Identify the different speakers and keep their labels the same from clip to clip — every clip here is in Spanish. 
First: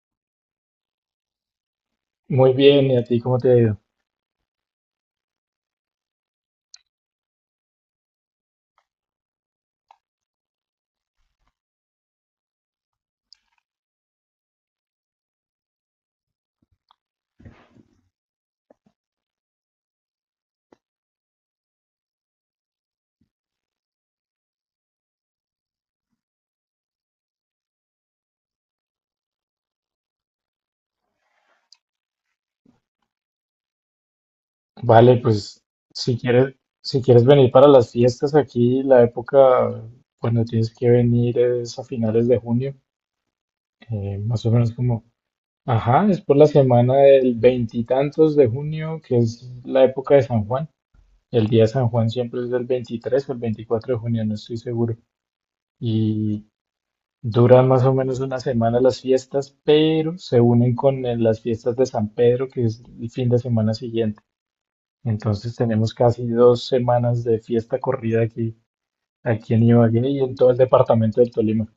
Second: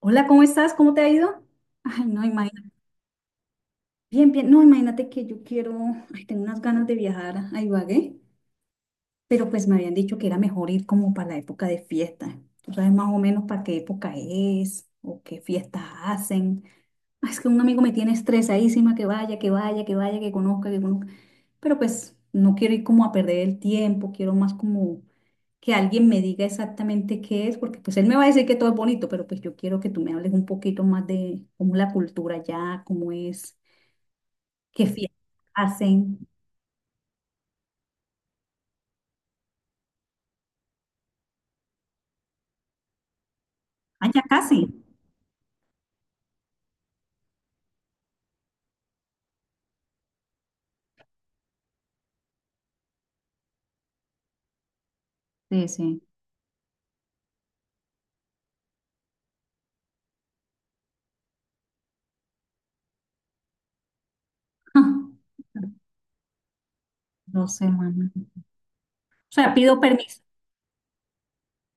Speaker 1: Hola, ¿cómo estás? ¿Cómo te ha ido? Ay, no,
Speaker 2: Muy
Speaker 1: imagínate.
Speaker 2: bien, ¿y a ti cómo te ha ido?
Speaker 1: Bien, bien. No, imagínate que yo quiero, ay, tengo unas ganas de viajar a Ibagué, pero pues me habían dicho que era mejor ir como para la época de fiesta. ¿Tú sabes más o menos para qué época es o qué fiestas hacen? Ay, es que un amigo me tiene estresadísima que vaya, que vaya, que vaya, que conozca, que conozca. Pero pues no quiero ir como a perder el tiempo, quiero más como que alguien me diga exactamente qué es, porque pues él me va a decir que todo es bonito, pero pues yo quiero que tú me hables un poquito más de cómo es la cultura allá, cómo es, qué fiestas
Speaker 2: Vale, pues si
Speaker 1: hacen.
Speaker 2: quieres, si quieres venir para las fiestas aquí, la época cuando tienes que venir es a finales de junio,
Speaker 1: Allá
Speaker 2: más o
Speaker 1: casi.
Speaker 2: menos como, ajá, es por la semana del veintitantos de junio, que es la época de San Juan. El día de San Juan siempre es del 23 o el 24 de junio, no estoy seguro.
Speaker 1: Sí, sí.
Speaker 2: Y duran más o menos una semana las fiestas, pero se unen con las fiestas de San Pedro, que es el fin de semana siguiente. Entonces tenemos casi 2 semanas de
Speaker 1: No sé,
Speaker 2: fiesta
Speaker 1: mamá.
Speaker 2: corrida aquí,
Speaker 1: O sea,
Speaker 2: aquí en
Speaker 1: pido
Speaker 2: Ibagué
Speaker 1: permiso.
Speaker 2: y en todo el departamento del Tolima.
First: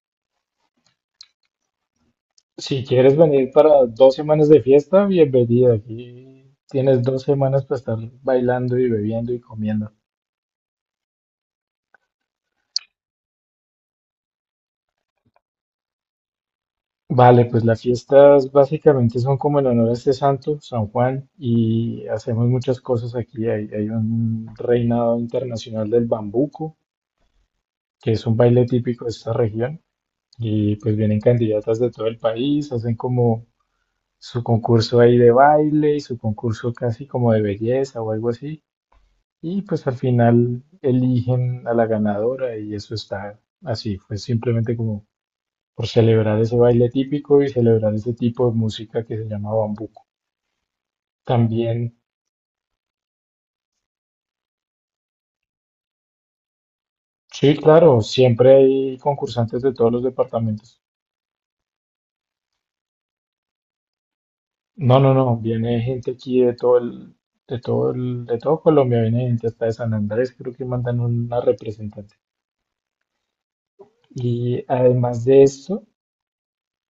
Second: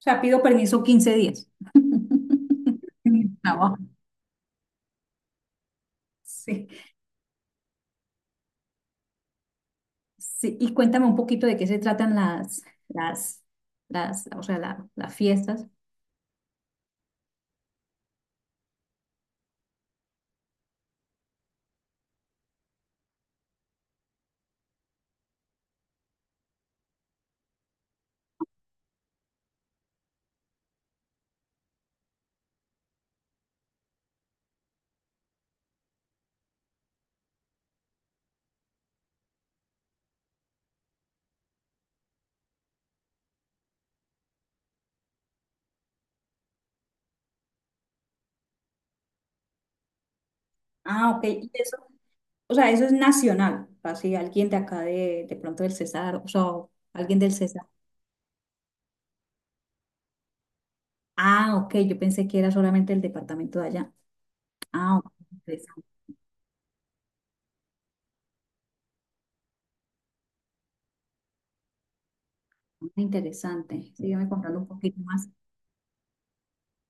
Speaker 1: O sea, pido permiso 15 días.
Speaker 2: Si
Speaker 1: en
Speaker 2: quieres
Speaker 1: mi
Speaker 2: venir
Speaker 1: trabajo.
Speaker 2: para 2 semanas de fiesta, bienvenida. Aquí
Speaker 1: Sí,
Speaker 2: tienes 2 semanas para estar bailando y bebiendo y comiendo.
Speaker 1: sí. Y cuéntame un poquito de qué se tratan las, las, o sea, las fiestas.
Speaker 2: Vale, pues las fiestas básicamente son como en honor a este santo, San Juan, y hacemos muchas cosas aquí. Hay un reinado internacional del bambuco, que es un baile típico de esta región, y pues vienen candidatas de todo el país, hacen como su concurso ahí de baile y su concurso casi como de belleza o algo así. Y pues al final eligen a la ganadora y eso está así. Fue simplemente como por celebrar ese baile típico y celebrar ese tipo de música que se llama bambuco.
Speaker 1: Ah, ok. ¿Y eso?
Speaker 2: También,
Speaker 1: O sea, eso es nacional, así alguien de acá de pronto del Cesar, o sea, alguien del
Speaker 2: sí,
Speaker 1: Cesar.
Speaker 2: claro, siempre hay concursantes de todos los departamentos.
Speaker 1: Ah, ok, yo pensé que era solamente el departamento de allá. Ah,
Speaker 2: No,
Speaker 1: ok,
Speaker 2: no, no, viene
Speaker 1: interesante.
Speaker 2: gente aquí de todo Colombia, viene gente hasta de San Andrés, creo que mandan una representante.
Speaker 1: Ah, interesante. Sígueme contando
Speaker 2: Y
Speaker 1: un poquito
Speaker 2: además
Speaker 1: más.
Speaker 2: de eso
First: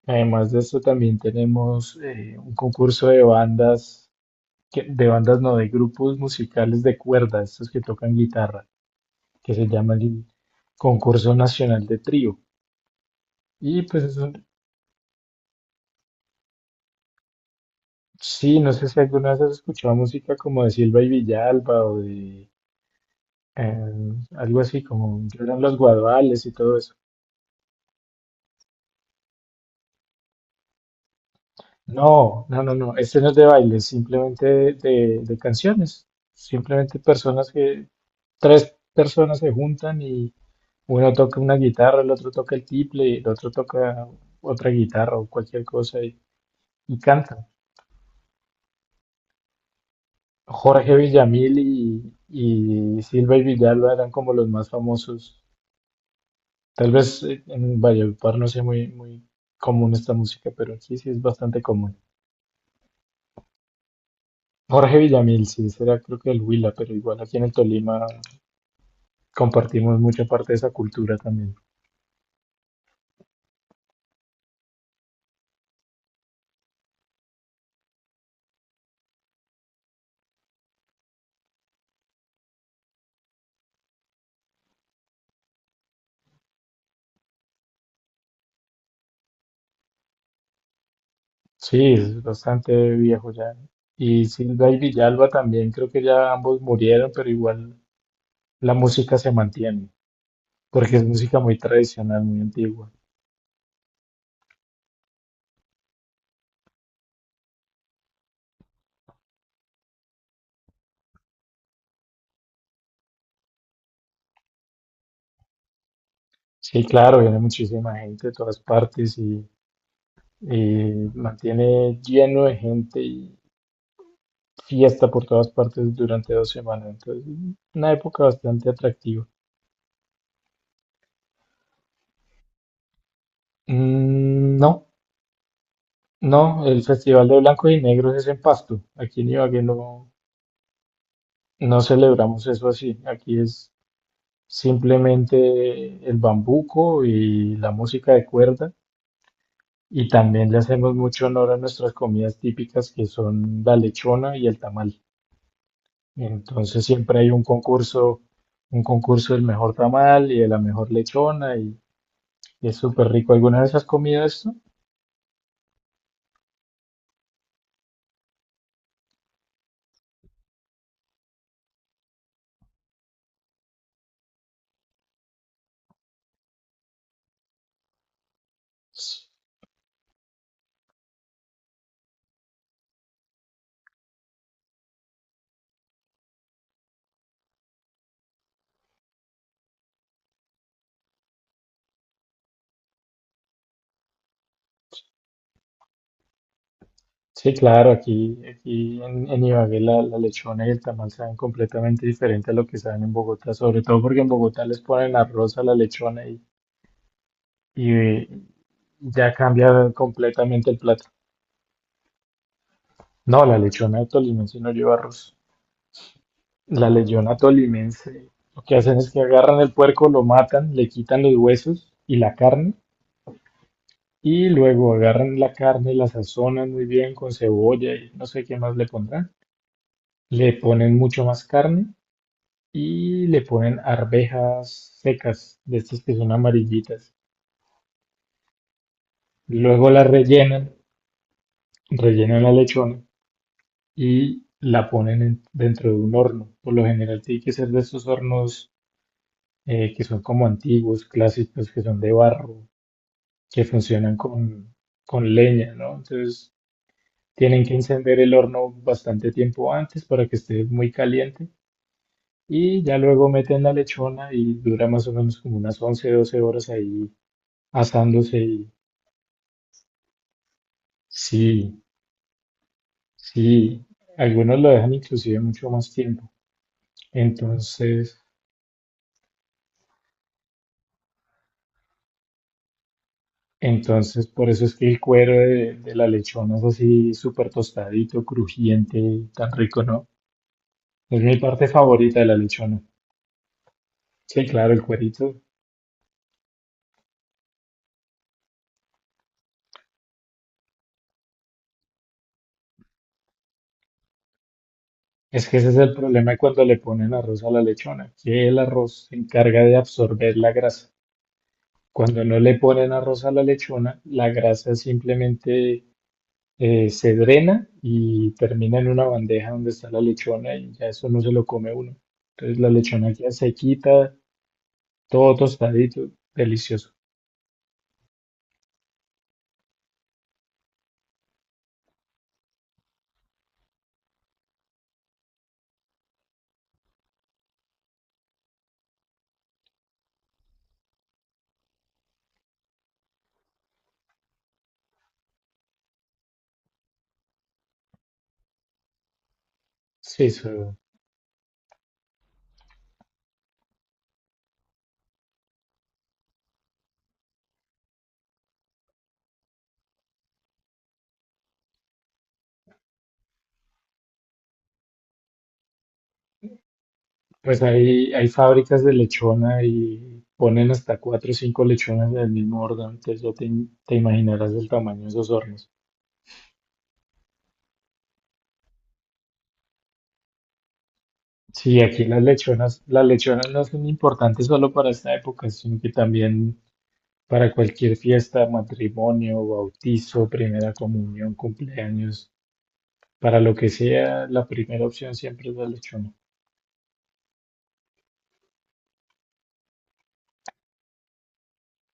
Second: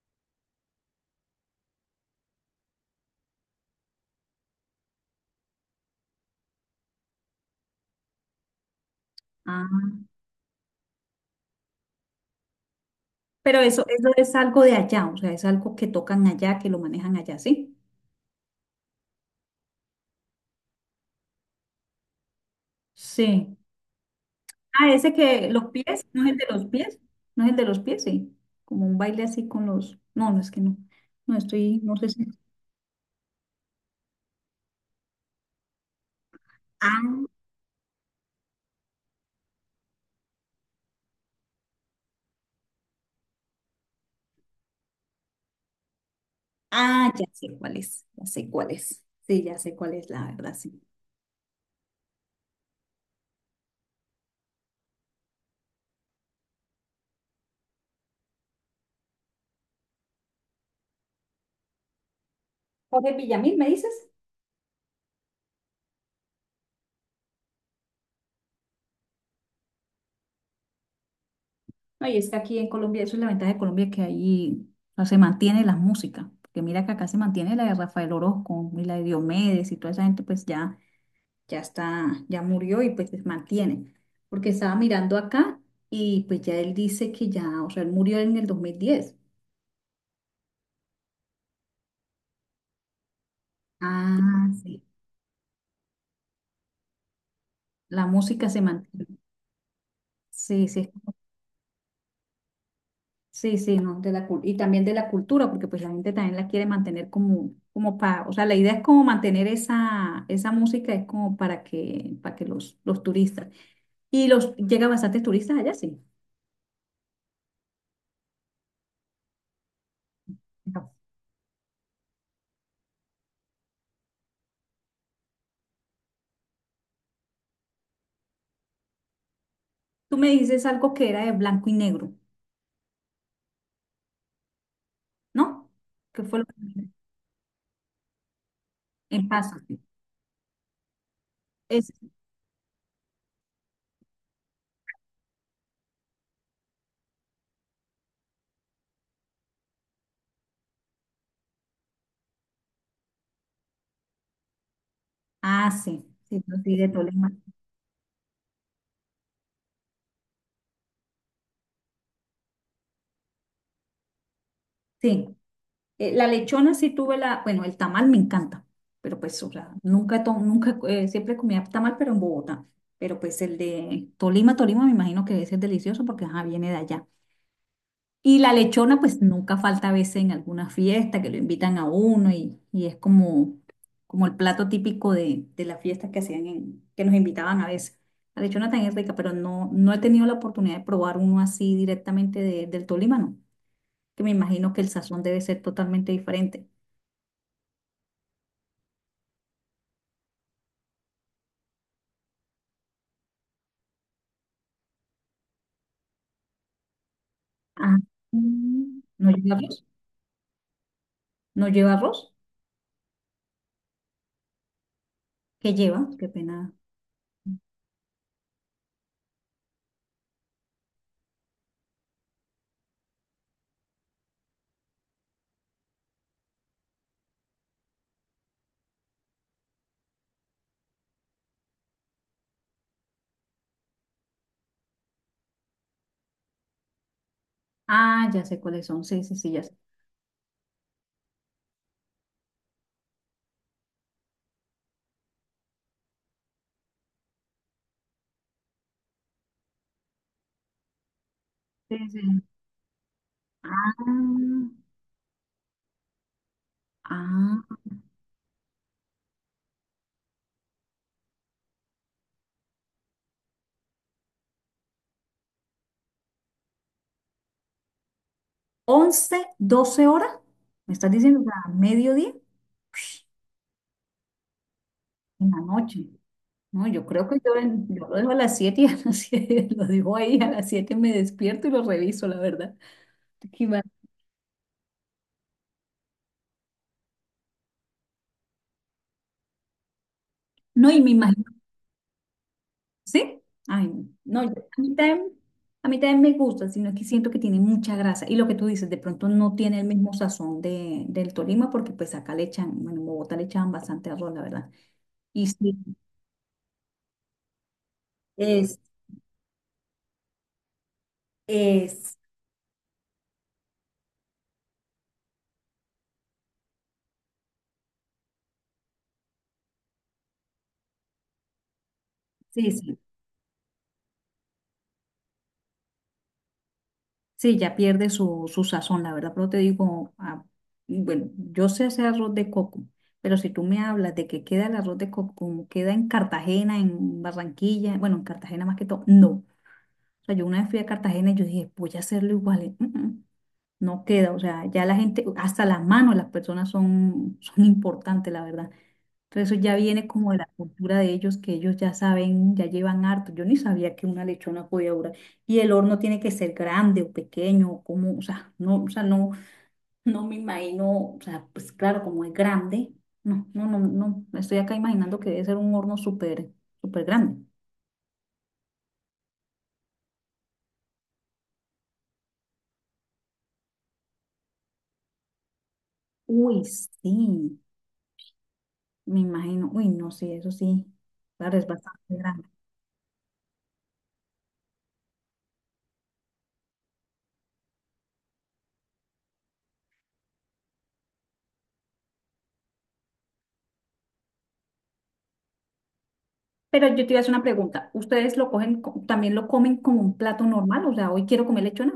Speaker 2: Además de eso, también tenemos un concurso de bandas, de bandas no, de grupos musicales de cuerda, estos que tocan guitarra, que se
Speaker 1: Ah,
Speaker 2: llama el Concurso Nacional de Trío.
Speaker 1: pero
Speaker 2: Y
Speaker 1: eso,
Speaker 2: pues
Speaker 1: eso
Speaker 2: es
Speaker 1: es
Speaker 2: un-
Speaker 1: algo de allá, o sea, es algo que tocan allá, que lo manejan allá, ¿sí?
Speaker 2: sí, no sé si alguna vez has escuchado música como de Silva y Villalba o de
Speaker 1: Sí.
Speaker 2: algo así
Speaker 1: Ah, ese
Speaker 2: como
Speaker 1: que
Speaker 2: Lloran
Speaker 1: los
Speaker 2: los
Speaker 1: pies, ¿no es el de
Speaker 2: Guaduales y
Speaker 1: los
Speaker 2: todo eso.
Speaker 1: pies? ¿No es el de los pies? Sí. Como un baile así con los. No, no es que no. No estoy, no sé si.
Speaker 2: No, no, no, no, este no es de baile, simplemente de canciones, simplemente
Speaker 1: Ah.
Speaker 2: personas que, tres personas se juntan y uno toca una guitarra, el otro toca el tiple, el otro toca otra guitarra o cualquier cosa y
Speaker 1: Ya sé
Speaker 2: cantan.
Speaker 1: cuál es, ya sé cuál es. Sí, ya sé cuál es, la verdad, sí.
Speaker 2: Jorge Villamil y Silva y Villalba eran como los más famosos. Tal vez en Valledupar no sea muy, muy común esta música, pero aquí sí es bastante común.
Speaker 1: Jorge Villamil, ¿me dices?
Speaker 2: Jorge Villamil, sí, será creo que el Huila, pero igual aquí en el Tolima compartimos mucha parte de esa cultura también.
Speaker 1: No, y es que aquí en Colombia, eso es la ventaja de Colombia, que ahí no se mantiene la música. Porque mira que acá se mantiene la de Rafael Orozco y la de Diomedes y toda esa gente, pues ya, ya está, ya murió y pues se mantiene. Porque estaba mirando acá y pues ya él dice que ya, o sea, él murió en el 2010.
Speaker 2: Sí, es bastante viejo ya. Y
Speaker 1: Ah,
Speaker 2: Silva y
Speaker 1: sí.
Speaker 2: Villalba también, creo que ya ambos murieron, pero igual
Speaker 1: La música se
Speaker 2: la
Speaker 1: mantiene.
Speaker 2: música se mantiene,
Speaker 1: Sí, sí.
Speaker 2: porque es música muy tradicional, muy antigua.
Speaker 1: Sí, sí, no, de la, y también de la cultura, porque pues la gente también la quiere mantener como, para, o sea, la idea es como mantener esa, música, es como para que, los turistas, y los, llega bastantes turistas allá, sí.
Speaker 2: Sí, claro, viene muchísima gente de todas partes y,
Speaker 1: Ajá.
Speaker 2: y mantiene lleno de gente y fiesta por todas partes durante 2 semanas. Entonces, una época bastante atractiva.
Speaker 1: Tú me dices algo que era de blanco y negro,
Speaker 2: Mm, no,
Speaker 1: ¿no? ¿Qué fue lo que
Speaker 2: no, el Festival de Blanco y Negros es en Pasto. Aquí
Speaker 1: en
Speaker 2: en
Speaker 1: Paso?
Speaker 2: Ibagué no, no
Speaker 1: Es,
Speaker 2: celebramos eso así. Aquí es simplemente el bambuco y la música de cuerda. Y también le hacemos mucho honor a nuestras comidas típicas que son la lechona y el tamal.
Speaker 1: ah, sí, sí, yo sí,
Speaker 2: Entonces
Speaker 1: de
Speaker 2: siempre
Speaker 1: Tolima,
Speaker 2: hay un concurso del mejor tamal y de la mejor lechona y es súper rico. ¿Alguna vez has comido esto?
Speaker 1: sí. La lechona sí tuve la, bueno, el tamal me encanta, pero pues, o sea, nunca, siempre comía tamal, pero en Bogotá. Pero pues el de Tolima, Tolima me imagino que ese es delicioso porque ajá, viene de allá. Y la lechona, pues nunca falta a veces en alguna fiesta que lo invitan a uno y es como, como el plato típico de las fiestas que hacían que nos invitaban a veces. La lechona también es rica, pero no, no he tenido la oportunidad de probar uno así directamente del Tolima, no. Que me imagino que el sazón debe ser totalmente diferente.
Speaker 2: Sí, claro, aquí en Ibagué la lechona y el tamal saben completamente diferente a lo que saben en Bogotá, sobre todo porque en Bogotá les ponen arroz a la lechona y,
Speaker 1: Ah,
Speaker 2: eh,
Speaker 1: ¿no
Speaker 2: ya
Speaker 1: lleva
Speaker 2: cambia
Speaker 1: arroz?
Speaker 2: completamente el plato.
Speaker 1: ¿No lleva arroz?
Speaker 2: No, la lechona de Tolima sí no lleva arroz.
Speaker 1: ¿Qué lleva? Qué pena.
Speaker 2: La leyona tolimense, lo que hacen es que agarran el puerco, lo matan, le quitan los huesos y la carne, y luego agarran la carne, la sazonan muy bien con cebolla y no sé qué más le pondrán. Le ponen mucho más carne y le ponen arvejas secas, de estas que son amarillitas.
Speaker 1: Ah, ya sé cuáles son. Sí, sí, sí, ya sé.
Speaker 2: Luego la rellenan, rellenan la lechona y la ponen dentro de un horno. Por lo general tiene que ser de estos hornos que son como antiguos, clásicos, que
Speaker 1: Sí,
Speaker 2: son de
Speaker 1: sí.
Speaker 2: barro, que
Speaker 1: Ah,
Speaker 2: funcionan con leña, ¿no? Entonces tienen que
Speaker 1: ah.
Speaker 2: encender el horno bastante tiempo antes para que esté muy caliente y ya luego meten la lechona y dura más o menos como unas 11, 12 horas ahí asándose y
Speaker 1: 11 12 horas. ¿Me estás diciendo que a
Speaker 2: sí,
Speaker 1: mediodía?
Speaker 2: sí, algunos lo dejan inclusive
Speaker 1: En la
Speaker 2: mucho más
Speaker 1: noche.
Speaker 2: tiempo.
Speaker 1: No, yo creo que yo lo
Speaker 2: Entonces,
Speaker 1: dejo a las 7 y a las 7 lo dejo ahí. A las 7 me despierto y lo reviso, la verdad. Qué mal.
Speaker 2: entonces, por eso es que el cuero de la lechona es así súper tostadito, crujiente, tan rico, ¿no?
Speaker 1: No, y me
Speaker 2: Es mi
Speaker 1: imagino.
Speaker 2: parte favorita de la lechona.
Speaker 1: ¿Sí? Ay, no,
Speaker 2: Sí, claro,
Speaker 1: a
Speaker 2: el
Speaker 1: mí también,
Speaker 2: cuerito.
Speaker 1: a mí también me gusta, sino que siento que tiene mucha grasa. Y lo que tú dices, de pronto no tiene el mismo sazón del Tolima, porque pues acá le echan, bueno, en Bogotá le echaban bastante arroz, la verdad. Y
Speaker 2: Es que ese
Speaker 1: sí,
Speaker 2: es el problema de cuando le ponen arroz a la lechona, que el
Speaker 1: es,
Speaker 2: arroz se encarga de absorber la grasa.
Speaker 1: es,
Speaker 2: Cuando no le ponen arroz a la lechona, la grasa simplemente se drena y termina en una bandeja donde está la lechona y ya eso no se lo come uno. Entonces la
Speaker 1: sí, sí,
Speaker 2: lechona queda sequita, todo tostadito, delicioso.
Speaker 1: sí, ya pierde su sazón, la verdad. Pero te digo, ah, bueno, yo sé hacer arroz de coco, pero si tú me hablas de que queda el arroz de coco, como queda en Cartagena, en Barranquilla, bueno, en Cartagena más que todo, no. O sea, yo una vez fui a Cartagena y yo dije, voy a hacerlo igual. Y, "Mm, mm, no queda", o sea, ya la gente, hasta las manos, las personas son, son importantes, la verdad. Entonces eso ya viene
Speaker 2: Sí,
Speaker 1: como de la cultura de ellos, que ellos ya saben, ya llevan harto. Yo ni sabía que una lechona podía durar. Y el horno tiene que ser grande o pequeño, o como, o sea, no, no me imagino, o sea, pues claro, como es grande. No, no, no, no, me estoy acá imaginando que debe ser un horno súper, súper grande.
Speaker 2: pues hay fábricas de lechona y ponen hasta cuatro o cinco lechonas del mismo orden, entonces ya te imaginarás el tamaño de esos hornos.
Speaker 1: Uy, sí. Me imagino, uy, no, sí, eso sí, claro, es
Speaker 2: Sí, aquí
Speaker 1: bastante
Speaker 2: las
Speaker 1: grande.
Speaker 2: lechonas, las lechonas no son importantes solo para esta época, sino que también para cualquier fiesta, matrimonio, bautizo, primera comunión, cumpleaños, para lo que sea, la primera opción siempre es la lechona.
Speaker 1: Pero yo te iba a hacer una pregunta, ¿ustedes lo cogen, también lo comen como un plato normal? O sea, hoy quiero comer lechona.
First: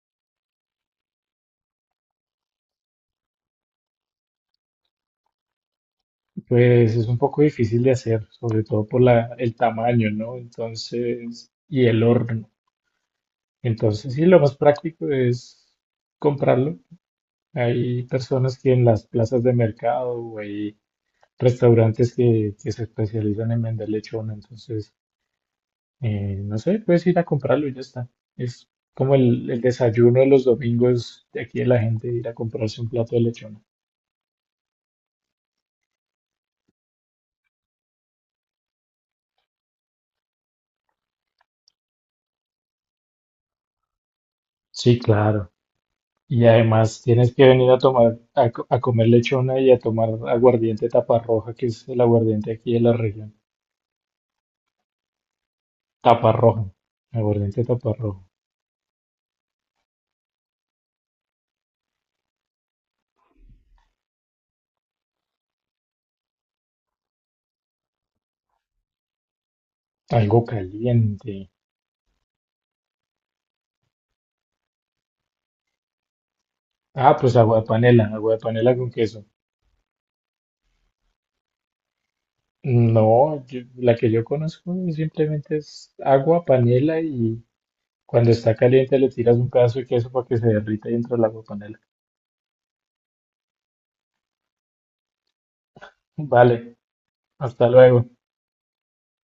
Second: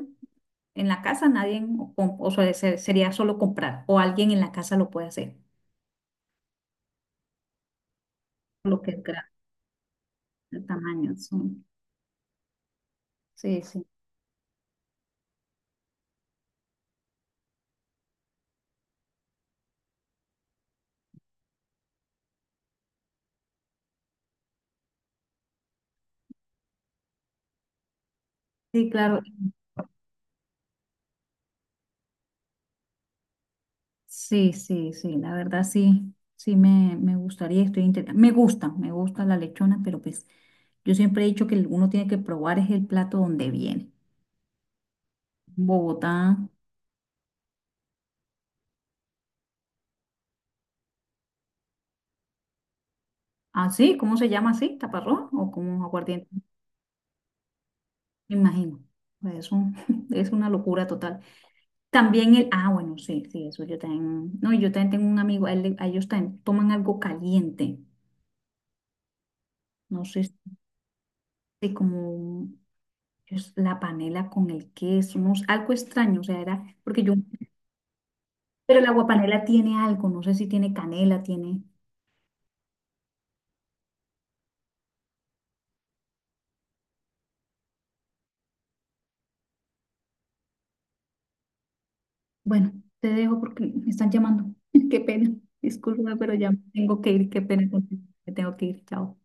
Speaker 1: En la casa nadie, o, o sea, sería solo comprar, o alguien en la casa lo puede hacer,
Speaker 2: Pues es un poco difícil de hacer, sobre
Speaker 1: lo
Speaker 2: todo
Speaker 1: que
Speaker 2: por
Speaker 1: es grande,
Speaker 2: la, el tamaño, ¿no?
Speaker 1: el tamaño. Sí,
Speaker 2: Entonces, y el horno.
Speaker 1: sí, sí,
Speaker 2: Entonces, sí, lo más práctico es comprarlo. Hay personas que en las plazas de mercado, o ahí restaurantes que se especializan en vender lechona, entonces, no sé, puedes ir a comprarlo y ya está. Es
Speaker 1: sí,
Speaker 2: como
Speaker 1: claro,
Speaker 2: el desayuno de los domingos de aquí de la gente, ir a comprarse un plato de lechona.
Speaker 1: sí, sí, sí, la verdad sí, sí me gustaría, estoy me gusta la lechona, pero pues yo siempre he dicho que uno tiene que probar es el plato donde viene.
Speaker 2: Sí, claro.
Speaker 1: Bogotá.
Speaker 2: Y además tienes que venir a tomar, a comer lechona y a tomar aguardiente taparroja, que es el aguardiente aquí de la región.
Speaker 1: Ah, sí, ¿cómo se llama así? ¿Taparrón o como aguardiente?
Speaker 2: Taparroja, aguardiente taparroja.
Speaker 1: Me imagino. Es un, es una locura total. También bueno, sí, sí, eso yo también, no, yo también tengo un amigo, a ellos también toman algo caliente, no sé
Speaker 2: Algo caliente.
Speaker 1: si como es la panela con el queso, no sé, algo extraño, o sea, era, porque yo,
Speaker 2: Ah, pues agua de panela
Speaker 1: pero el
Speaker 2: con
Speaker 1: agua
Speaker 2: queso.
Speaker 1: panela tiene algo, no sé si tiene canela, tiene,
Speaker 2: No, la que yo conozco simplemente es agua, panela y cuando está caliente le tiras un pedazo de queso para que se derrita y entra el agua panela.
Speaker 1: bueno, te dejo porque me están llamando, qué pena, disculpa, pero ya me
Speaker 2: Vale,
Speaker 1: tengo que ir, qué
Speaker 2: hasta
Speaker 1: pena contigo,
Speaker 2: luego.
Speaker 1: me tengo que ir, chao.